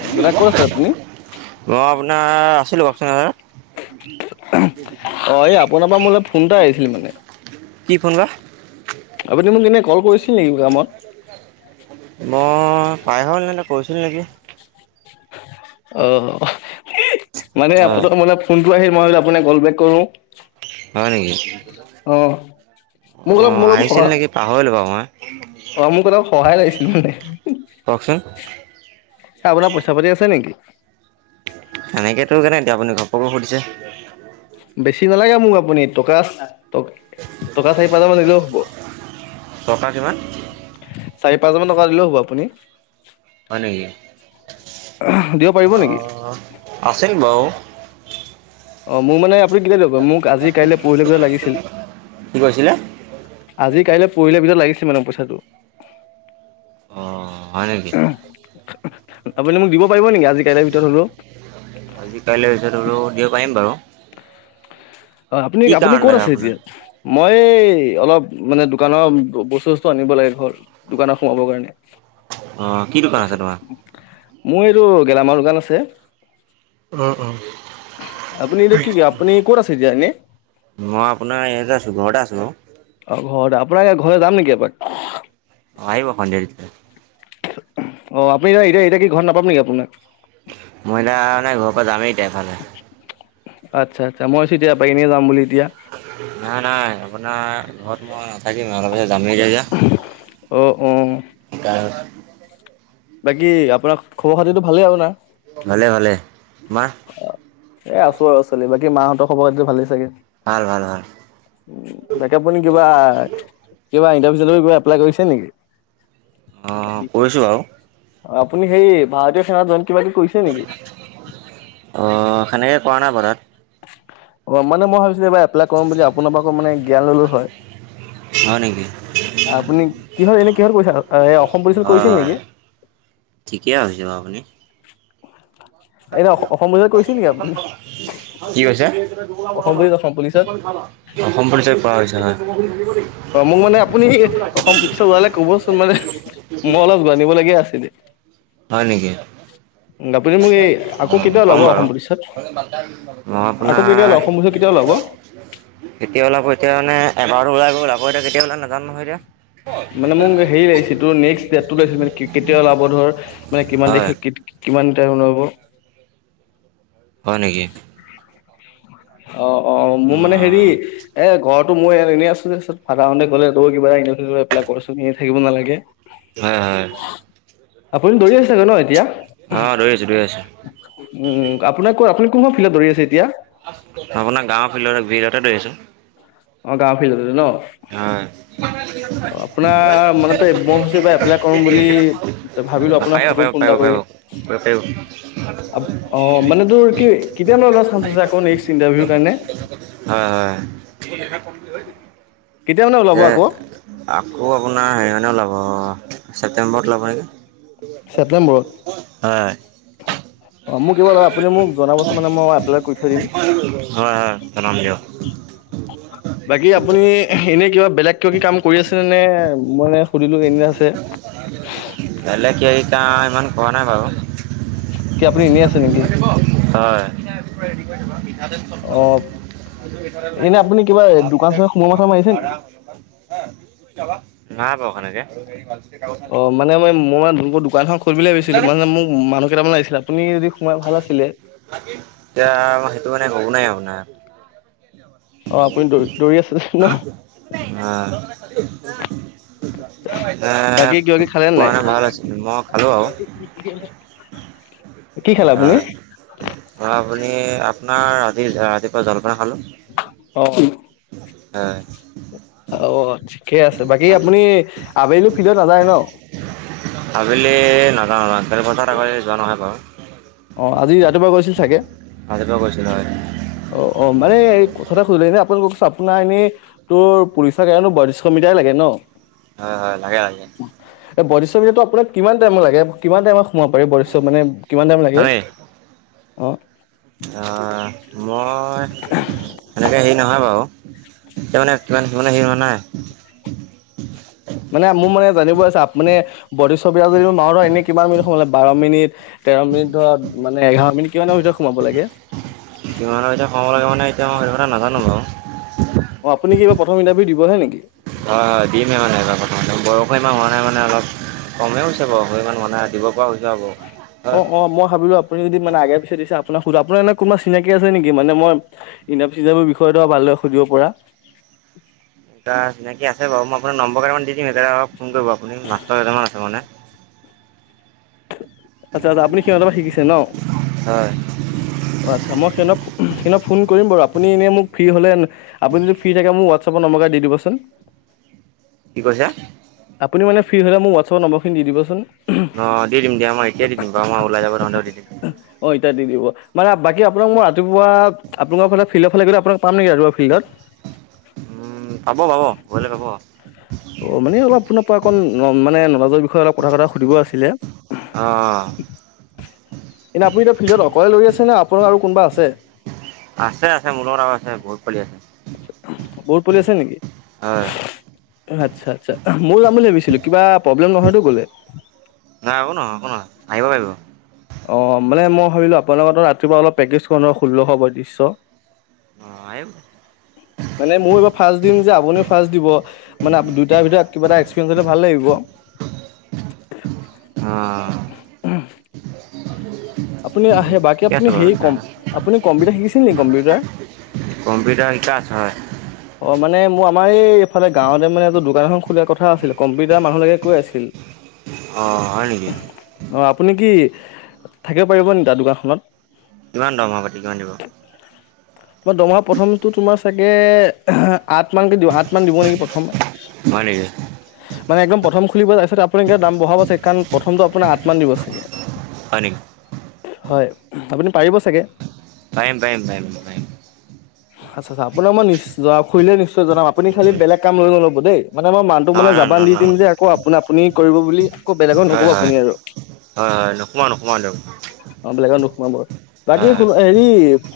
অ মই দাদা ক'ত আছিল আপুনি আপোনাৰ আছিলোঁ কক চুন দাদা। অ এই আপোনাৰ পৰা মোলৈ ফোন এটা আহিছিল মানে। কি ফোন বা। আপুনি মোক ইনে কল কৰিছিল নেকি কামত। [unintelligible] মই [unintelligible] কৰিছিলোঁ নেকি। অ মানে হয় আপোনাক মানে ফোনটো আহিল মই হে আপোনাক কল বেক কৰো। হয় নেকি। অ মোক অলপ অঁ মোক অলপ সা। আহিছিল নেকি পাহৰিলোঁ বাৰু মই অ মোক অলপ সহায় লাগিছিল মানে। কওকচোন আপোনাৰ পইচা পাতি আছে নেকি। সেনেকেতো [unintelligible] আপুনি ঘপক কে সুধিছে। [inaudible] বেছি নালাগে মোক আপুনি টকা, টকা চাৰি পাঁচ হাজাৰ মান দিলেও হ'ব। টকা কিমান? চাৰি পাঁচ হাজাৰমান টকা দিলেও হ'ব আপুনি। হয় নেকি, দিব পাৰিব নেকি অ' আছিল বাও অ' মোৰ মানে আপুনি কেতিয়া দিব মোক আজি কাইলৈ পৰহিলে ভিতৰত লাগিছিল। কি কৈছিলে আজি কাইলৈ পৰহিলে ভিতৰত লাগিছিল মানে পইচাটো। অ' হয় নেকি? আপুনি মোক দিব পাৰিব নেকি আজি কাইলে ভিতৰত হ'লেও। আজি কাইলে ভিতৰত হলেও দিব পাৰিম বাৰু। অ আপুনি কি - আপুনি কাৰণ ক'ত লাগে আছে আপোনাক এতিয়া? মই অলপ মানে দোকানৰ বস্তু সস্তু আনিব লাগে ঘৰ দোকানত সোমাবৰ কাৰণে অ' কি দোকান আছে তোমাৰ? মোৰ এইটো গেলামালৰ দোকান আছে। আপনি এ দে কি আপুনি ক'ত আছে এতিয়া এনে। মই আপোনাৰ ইয়াতে আছোঁ ঘৰতে আছোঁ বাৰু। অ ঘৰতে, আপোনাৰ ঘৰ যাম নেকি এপাক? অ' আহিব সন্ধিয়া তেতিয়াহলে। অ আপুনি এতি-এতিয়া - এতিয়া কি ঘৰত নাপাম নেকি আপোনাক? [unintelligible] ঘৰৰ পৰা যামেই এতিয়া এফালে। আচ্ছা আচ্ছা মই ভাবিছোঁ এতিয়া পাৰি নেকি যাম বুলি এতিয়া। নাই -নাই আপোনাৰ ঘৰত মই থাকিম অ অ [unintelligible] বাকী আপোনাৰ খবৰ খাতিটো ভালেই আৰু ন? ভালে - ভালে, তোমাৰ? অ এ আছো আউ চলি, বাকী মাহঁতৰ খবৰ খাতি ভালেই চাগে? ভাল - ভাল - ভাল উম, বাকী আপুনি কিবা - কিবা ইণ্টাৰভিউ চিনটাৰ্ভিউ কিবা এপ্লাই কৰিছে নেকি? অঁ কৰিছোঁ বাৰু অ' আপুনি সেই ভাৰতীয় সেনাত জইন কিবা কিবি কৰিছিলে নেকি? অ', সেনেকে কৰা নাই বাউ তাত। অ মানে মই ভাবিছিলো এইবাৰ এপ্লাই কৰিম বুলি আপোনাৰ পৰা আকৌ মানে জ্ঞান ললো হয়। হয় নেকি? আপুনি কিহৰ এনে কিহত কৰিছিল এ অসম পুলিচত কৰিছিল নেকি? ঠিকে ভাবিছে বাউ আপুনি। এনে অসম পুলিচত কৰিছিল নেকি আপুনি কি কৈছে? অসম পুলিচ অসম পুলিচত অসম পুলিচৰ [unintelligible] অ', মো মানে আপুনি অসম পুলিচৰ ওলালে ক'বচোন মানে মই অলপ জানিব লগীয়া আছিলে। হয় নেকি? [unintelligible] আকৌ অঁ কেতিয়া ওলাব ক'ম অসম বাৰু পুলিচত, মই আকৌ কেতিয়া আপোনাৰ ওলাব অসম পুলিচত কেতিয়া ওলাব? কেতিয়া ওলাব, এতিয়া মানে এবাৰটো ওলাই গ'ল, আকৌ এতিয়া কেতিয়া ওলাই নাজানো নহয় এতিয়া? মানে মোক হেৰি লাগিছে তোৰ নেক্সট ডটটো লাগিছিল মানে কে কেতিয়া ওলাব ধৰ মানে কিমান হয় তাৰিখে? কিত কিমান টাইম ওলাব? হয় নেকি? অ -অ মোৰ মানে হেৰি অঁ এ ঘৰত ত মই এনে আছো তাছত ফাডাৰ হতে ক'লে তই কিবা ইণ্টাৰভিউ চিনটাৰ্ভিউ এপ্লাই কৰচোন এনে থাকিব নালাগে। হয় - হয় আপুনি দৌৰি আছে গৈ ন এতিয়া? অ', দৌৰি আছোঁ দৈ আছোঁ। উম আপোনাৰ ক আপুনি কোনখন ফিল্ডত দৌৰি আছে এতিয়া? আপোনাৰ গাঁৱৰ ফিল্ডতে বিৰাতে দৌৰিছো অঁ গাঁৱৰ ফিল্ডতে ন হয় অ আপোনাৰ মানে ত মই কৈছো এপ্লাই কৰম বুলি তে ভাবিলো আপোনাক পাৰিব সুধো পাৰিব ফোন পাৰিব এটা পাৰিব পাৰিব কৰি [unintelligible] অপ অ মানে তোৰ কি কেতিয়ানো এটা চাঞ্চ আছে আকৌ নেক্সট ইণ্টাৰভিউৰ কাৰণে হয় হয় কেতিয়া মানে ওলাব যে আকৌ আকৌ আপোনাৰ হেৰি মানে ওলাব ছেপটেম্বৰত ওলাব নেকি ছেপ্টেম্বৰত হয় অ মোক কিবা আপুনি মোক জনাবচোন মানে মই এপ্লাই কৰি থৈ দিম হয় হয় জনাম দিয়ক বাকী আপুনি এনেই কিবা বেলেগ কিবা কি কাম কৰি আছিলে নে মই সুধিলো এনে আছে বেলেগ কিবা কিবি কাম সিমান কৰা নাই বাৰু কি আপুনি এনে আছে নেকি হয় অ এনে আপুনি কিবা দোকান চোকান সোমোৱা মাথা মাৰিছে নেকি [unintelligible] না বাউ সেনেকে এই মো মানে দো দোকানখন খুলিম ভাবিছিলো মানে মোক মানুহ কেইটামান আহিছিলে আপুনি যদি সোমাই ভাল আছিলে এতিয়া সেইটো মানে হ'ব নাই আপোনাৰ। অ' আপুনি দৌৰি দৌৰি আছিলে ন? অ'। এ বাকী কিবা কিবি খালে নে নাই পোৱা হেতেন ভাল আছিল, মই খালো বাও। [unintelligible] আপুনি হয়, আপুনি আপোনাৰ আজি ৰাতিপুৱা জলপান খালো। অ'। হয়। অ' ঠিকে আছে, বাকী আপুনি আবেলি ফিল্ডত নাযায় ন? আবেলি নাযাওঁ আজিকালি বজাৰত [unintelligible] যোৱা নহয় বাৰু। অঁ আজি ৰাতিপুৱা গৈছিলি চাগে? ৰাতিপুৱা গৈছিলো হয়। অ' অ' মানে এই কথাটা সুধিলে আপুনি আপোনাৰ এনেই তোৰ পুলিচৰ কাৰণে বইত্ৰিশ মিটাৰে লাগে ন? হয়, হয়, লাগে, লাগে। এ বইত্ৰিশ মিটাৰটো আপোনাৰ কিমান টাইম লাগে? কিমান টাইমত সোমাব পাৰি বইত্ৰিছশ মানে কিমান টাইম লাগে? অ' আ মই সেনেকে হেৰি নহয় বাও, এতিয়া মানে কিমান [unintelligible] মানে মোৰ মানে জানিব আছে, আপ মানে বইত্ৰিছশ মিটাৰ যদি মই মাৰো, এনে কিমান মিনিট সময় লাগে, বাৰ মিনিট। তেৰ মিনিট, ধৰ মানে এঘাৰ মিনিট কিমানৰ ভিতৰত সোমাব লাগে? কিমানৰ ভিতৰত সোমাব লাগে মানে এতিয়া এইটো কথা মই নাজানো বাও। অ আপুনি কিবা প্ৰথম ইণ্টাৰভিউ দিবহে নেকি? হয়' হয়' দিমে মানে এবাৰ প্ৰথম, বয়সো ইমান হোৱা নাই মানে অলপ। কমেই হৈছে বাৰু, সিমান হোৱা নাই, দিব পৰা হৈছো আৰু। অ' হয় অ' মই ভাবিলো আপুনি যদি মানে আগে পিছে দিছে আপোনাক সুধ, আপোনাৰ এনে কোনোবা চিনাকি আছে নেকি, মানে মই ইণ্টাৰভিউ চিণ্টাৰভিউ বিষয়েটো ধৰা ভালদৰে সুধিব পৰা? এটা চিনাকী আছে বাৰু, মই আপোনাৰ নম্বৰ কেইটামান দিম। দিম এ আকৌ ফোন কৰিব আপুনি, মাষ্টৰ কেইটামান আছে মানে। আচ্ছা, আচ্ছা আপুনি সিহঁতৰ পা শিকিছে ন? হয় অঁ আচ্ছা মই হে‌ঁহেতক সেইদিনা ফোন কৰিম বাৰু, আপুনি এনে মোক ফ্ৰী হ'লে আপুনি যদি ফ্ৰী থাকে মোক হোৱাটছাপত নম্বকগিতা দি দিবচোন। কি কৈছা? আপুনি মানে ফ্ৰী হ'লে মোক হোৱাটছাপৰ নম্বৰখিনি দি দিবাচোন। অ' দি দিম দিয়া, মই এতিয়া দি দিম বাও মই ওলাই যাব নোৱাৰিলেও দি দিম। অ' এতিয়া দি দিব, মানে বাকী আপোনাক মই ৰাতিপুৱা। আপোনালোকৰ ফালে ফিল্ডৰ ফালে গ'লে আপোনাক পাম নেকি, ৰাতিপুৱা ফিল্ডত? উম' পাব, পাব, গলে পাব। অঁ মানে অলপ আপোনাৰ পা অকণ মানে নলাজৰ বিষয়ে অলপ কথা চথা সুধিব আছিলে। অ' অ'। এনে আপুনি এতিয়া ফিল্ডত অকলে দৌৰি আছে নে আপোনি আৰু কোনবা আছে? আছে আছে মোৰ লগত আৰু আছে, বহুত পোৱালি আছে। বহুত পোৱালি আছে নেকি? হয় আচ্ছা, আচ্ছা মইও যাম বুলি ভাবিছিলো, কিবা প্ৰব্লেম নহয়তো গলে। নাই একো নহয়, একো নহয় আহিব পাৰিব। অ মানে মই ভাবিলো আপোনাৰ লগতো ৰাতিপুৱা অলপ প্ৰেকস্তীচ কৰো ন ষোল্লশ বয়ত্ৰিছশ। [unintelligible] মানে মোৰ এইবাৰ ফাৰ্ষ্ট দিম যে আপুনিও ফাৰ্ষ্ট দিব মানে দুইটাৰ ভিতৰত কিবা এটা এক্সপিৰিয়েঞ্চ হ'লে ভাল লাগিব। অ। আপুনি আহে বাকী আপুনি হেৰি কম আপুনি কম্পিউটাৰ শিকিছিল নেকি কম্পিউটাৰ। কম্পিউটাৰ শিকা আছে অ। অ মানে মোৰ আমাৰ এইফালে গাঁৱতে মানে এইটো দোকান এখন খোলাৰ কথা আছিলে। কম্পিউটাৰ মানুহ লাগে কৈ আছিল। অঁ হয় নেকি অ আপুনি কি থাকিব পাৰিব নিকি তাৰ দোকানখনত। কিমান দৰমহাপাতি কিমান দিব। তোমাৰ দমহা প্ৰথমতো তোমাৰ চাগে আঠ মানকে দিওঁ আঠ। আঠ মান দিব নেকি প্ৰথম। হয় নেকি। মানে একদম প্ৰথম খুলিব তাৰপিছত আপোনি একে দাম বহাব চাগে কাৰণ প্ৰথমটো আপোনাক আঠমান দিবা চাগে। হয় নেকি। হয় আপুনি পাৰিব চাগে। পাৰিম, পাৰিম পাৰিম পাৰিম আচ্ছা আচ্ছা আপোনাৰ মই নি শুইলে নিশ্চয় জনাম আপুনি খালি বেলেগ কাম লৈ নলব দেই মানে মই মানুহটোক মানে নহয় নহয় জাবান দি নহয় নহয় দিম যে। ক আপুনা আপুনি কৰিব বুলি। বেলেগত নক'ব হয় হয় আপুনি আৰু হয় হয় নোসোমাওঁ নোসোমাওঁ দিয়ক। অ বেলেগত নোসোমাব বাকী হয় শুন হেৰি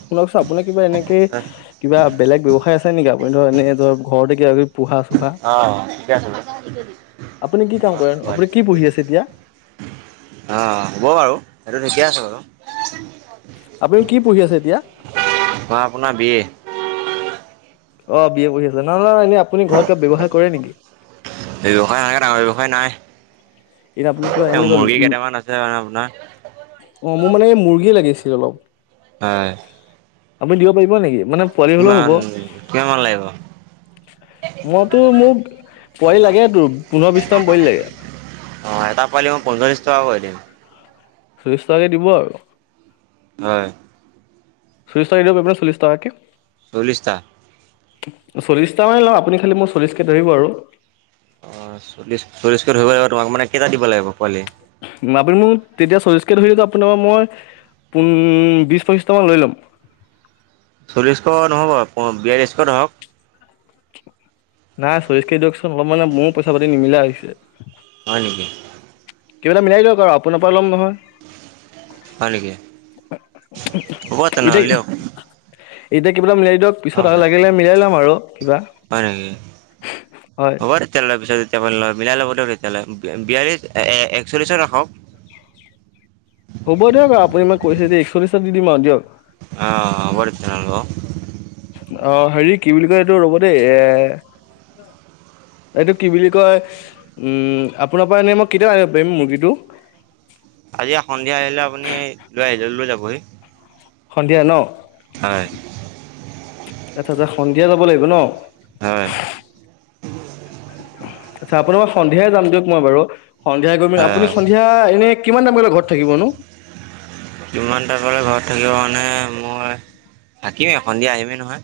শুনকচোন আপোনি কিবা এনেকে হয় কিবা বেলেগ ব্যৱসায় আছে নেকি আপুনি ধ এনে ধৰ ঘৰতে কিবা। পোহা চোহা অঁ ঠিকে আছে বাৰু আপুনি কি কাম কৰেন হয় আপুনি কি পুহি আছে এতিয়া। অঁ হ'ব বাৰু সেইটো ঠিকে আছে বাৰু। আপুনি কি পঢ়ি আছে এতিয়া মই আপোনাৰ বি এ অ বি এ পঢ়ি আছে না এনে আপুনি ঘৰত কিবা ব্যৱহায় কৰে নেকি? ব্যৱসায় সেনেকে ডাঙৰ ব্যৱসায় নাই। এতিয়া আপুনি কিবা এ এনেকুৱা মুৰ্গী কেইটামান আছে মানে আপোনাৰ। অ মোৰ মানে এই মুৰ্গী লাগিছিল অলপ। হয় আপুনি দিব পাৰিব নেকি মানে পোৱালি হ'লেও কিমান হ'ব। কিমানমান লাগিব মইতো মোক পোৱালি লাগে তোৰ পোন্ধৰ বিশটামান পোৱালি লাগে। অ এটা পোৱালি মই পঞ্চল্লিছ টকা কৈ দিম। চল্লিছ টকাকৈ দিব আৰু হয় চল্লিছ টকাকে দিব পাৰিবানে চল্লিছ টকাকে। চল্লিছ টা চল্লিছটা মানেই লম আপুনি খালি মোৰ চল্লিছকৈ ধৰিব আৰু অ চল্লিছ চল্লিছ কৈ ধৰিব লাগিব তোমাক মানে কেইটা দিব লাগিব পোৱালি। আপুনি মোক তেতিয়া চল্লিছকৈ ধৰিলেতো আপোনাৰ পৰা মই পোন বিছ পঁচিছটামান লৈ ল'ম। চল্লিছ টকাকৈ নহ'ব বিয়াল্লিছকৈ ধৰক। নাই চল্লিছকৈ দিয়কচোন অলপ মানে মোৰো পইচা পাতি নিমিলা হৈছে। হয় নেকি কিব এটা মিলাই দিয়ক আৰু আপোনাৰ পৰা ল'ম নহয় হয় নেকি হ'ব তেনেহ'লে এতিয়া দিয়ক এতিয়া কিবা এটা মিলাই দিয়ক পিছত হয় আৰু লাগিলে মিলাই লম আৰু কিবা হয় তেতিয়া লৈ পিছত তেতিয়া মিলাই ল'ব দে তেতিয়ালৈ বিয়াল্লছ এ একচল্লিছত ৰাখক [unintelligible] হ'ব দিয়ক আপুনি ইমান কৈছে যেতিয়া একচল্লিছত দি দিম আৰু দিয়ক অ হ'ব দে তেনেহলে ন অ হেৰি কি বুলি কয় এইটো ৰ'ব দেই এ এইটো কি বুলি কয় আপোনাৰ পৰা এনেই মই কেতিয়া আনিব পাৰিম মুৰ্গীটো আজি সন্ধিয়া আহিলে আপুনি লৈ আহিলে লৈ যাবহি সন্ধিয়া ন হয় এ সন্ধিয়া যাব লাগিব ন হয় আচ্ছা আপোনাৰ সন্ধিয়াই যাম দিয়ক মই বাৰু সন্ধিয়া গৈ আপুনি সন্ধিয়া এনে কিমান টাইম এনে ঘৰত থাকিব নো কিমান টাইমলৈ ঘৰত থাকিবা মানে মই থাকিমেই সন্ধিয়া আহিমেই নহয়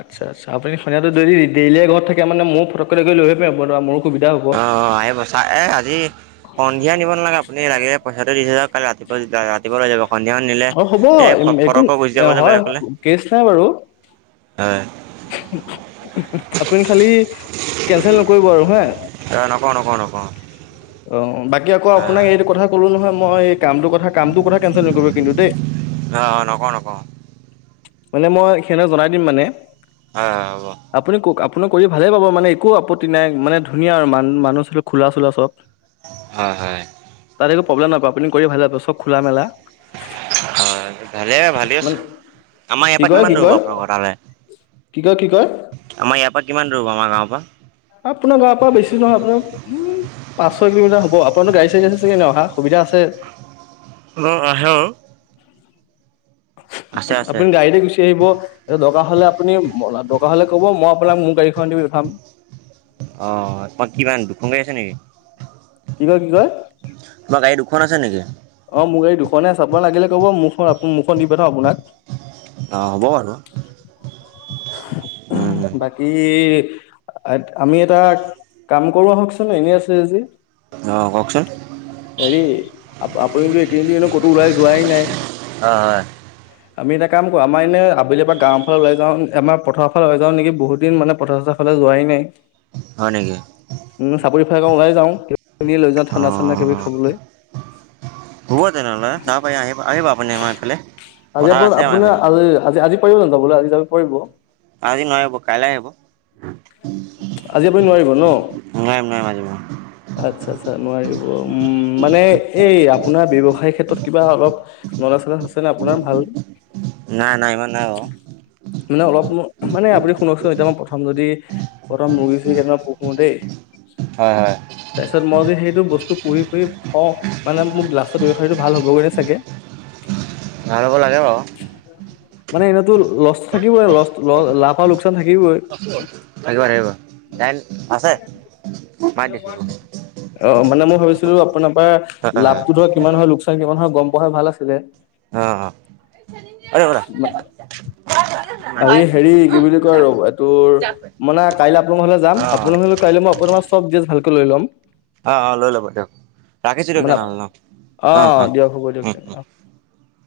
আচ্ছা আচ্ছা আপুনিটো ডেৰিলৈকে ঘৰত থাকে মানে মোৰ ফটকৈ গৈ লৈ আহ পিচে মোক অ আহ বছা এ আজি সন্ধিয়া নিব নালাগে আপুনি লাগিলে পইচাটো দি থৈ যাওঁক ৰাতিপুৱা ৰাতিপুৱা যাব সন্ধিয়া মানে নিলে অ হ'ব এই একো ফটককৈ গুচি যাব যে নহয় বেলেগলে কেচ নাই বাৰু হয় আপুনি খালি কেনচেল নকৰিব আৰু হা অ নকৰো নকৰোঁ নকৰো অ বাকী আকৌ আপোনাক এইটো কথা ক'লো নহয় মই এই কামটো কথা কামটোৰ কথা কেনচেল নকৰিব কিন্তু দেই অ নকওঁ নকওঁ মানে মই সিহঁতক জনাই দিম মানে হয় হয় হব আপুনি কওক আপুনি কৰি ভালেই পাব মানে একো আপত্তি নাই মানে ধুনীয়া আৰু মান মানুহ খোলা চোলা চব হয় হয় তাত একো প্ৰব্লেম নাপায় আপুনি কৰি ভালে পাব চব খোলা মেলা অ ভালে ভালেই মানে আছোঁ আমাৰ ইয়াৰ কি পৰা কয় কি কিমান দৌৰিব কয় আপোনালোকৰ তালে কি কয়, কি কয়? আমাৰ ইয়াৰ পৰা কিমান দূৰ, আমাৰ গাঁৱৰ পৰা? অ আপোনাৰ পৰা বেছি নহয় পাঁছ ছয় কিলমটাৰ হ'ব আপোনাৰো গাড়ী-চাঢ়ী আছে চাগে ন' সুবিধা আছে? অ, আহে আও। আছে আছে আপুনি গাড়িতে গুচি আহিব। এই দৰকাৰ হ'লে আপুনি, দৰকাৰ হ'লে ক'ব মই আপোনাক মোৰ গাড়ীখন দি পঠাম। আহ তোমাক কিমান দুখন গাড়ী আছে নেকি? কি কয়, কি কয়? তোমাৰ গাড়ী দুখন আছে নেকি? অ, মোৰ গাড়ী দুখনে আছে আপোনাক লাগিলে ক'ব মোৰখন মোৰখন দি পঠাও আপোনাক। অঁ', -হ'ব বাৰু, উম-উম। কি, আমি এটা কাম কৰো আহকচোন এনেই আছে যদি। অঁ', কওঁকচোন? হেৰি আপুনিতো এইেকেইদিনতো এনেও ক'তো ওলাই যোৱাই নাই। অ' হয়। আমি এটা কাম কৰোঁ আমাৰ এনেই আবেলিৰ এপাক গাঁওৰ ফালে ওলাই যাওঁ আমাৰ পথাৰ- ফালে ওলাই যাওঁ নেকি বহুত দিন মানে পথাৰ-চথাৰ ফালে যোৱাই নাই। হয় নেকি উম' চাপৰি ফালেকে ওলাই যাওঁ কিবা-কিবি লৈ যাওঁ ঠাণ্ডা-চাণ্ডা কিবা অ', খাবলৈ। হ'ব তেনেহ'লে, চাব পাৰি আহিব-আহিব আপুনি আমাৰ এইফালে আজি পথাৰ আপোনাৰ আছে আমাৰ এইফালে। [unintelligible] পাৰিব জানো আজি যাব পৰিব? আজি নোৱাৰিম আক' কাইলে আহিব। [unintelligible] আজি আপুনি নোৱাৰিব ন'? নোৱাৰিম নোৱাৰিম আজি মই আচ্ছা'-আচ্ছা' নোৱাৰিব, উম' মানে এই আপোনাৰ ব্যৱসায় ক্ষেত্ৰত কিবা অলপ- [unintelligible] আছে নে আপোনাৰ ভাল? নাই-নাই, ইমান নাই বাৰু। মানে অলপ মানে আপুনি শুনকচোন এতিয়া মই প্ৰথম যদি- প্ৰথম মূৰ্গী-ছুৰ্গী কেইটামান পুহো দেই। হয়-হয়। তাৰপিছত মই যদি সেইটো বস্তু পুহি-পুহি থওঁ মানে মোৰ লাষ্টৰ ব্যৱসায়টো ভাল হ'বগে নে চাগে? [unintelligible] ভাল হ'ব লাগে বাৰু। মানে এনেইতো লষ্ট থাকিবই, লষ্ট ল-লাফ আৰু লোকচান থাকিবই। থাকিব-থাকিব, দাইল আছে। মাৰি দিছোঁ অ' মানে মই ভাবিছিলো আপোনাৰ পৰা হয় হয় লাভটো ধৰক কিমান হয়, লোকচান কিমান হয় গম পোৱা হ'লে ভাল আছিলে। অঁ', -অঁ', ৰ'ব দা। আৰে হেৰি [unintelligible] নাই কাইলৈ আপোনাৰ ঘৰলে যাম, আপোনাৰ ঘৰলে কাইলে আপোনাৰ পৰা চব দিটেলজ ভালকে লৈ ল'ম। অঁ', -অঁ', -লৈ ল'ব দিয়ক, ৰাখিছোঁ দিয়ক মানে তেনেহ'লে ন'। অ অঁ', -অঁ', দিয়ক হ'ব দিয়ক তেনে -উম-উম। অ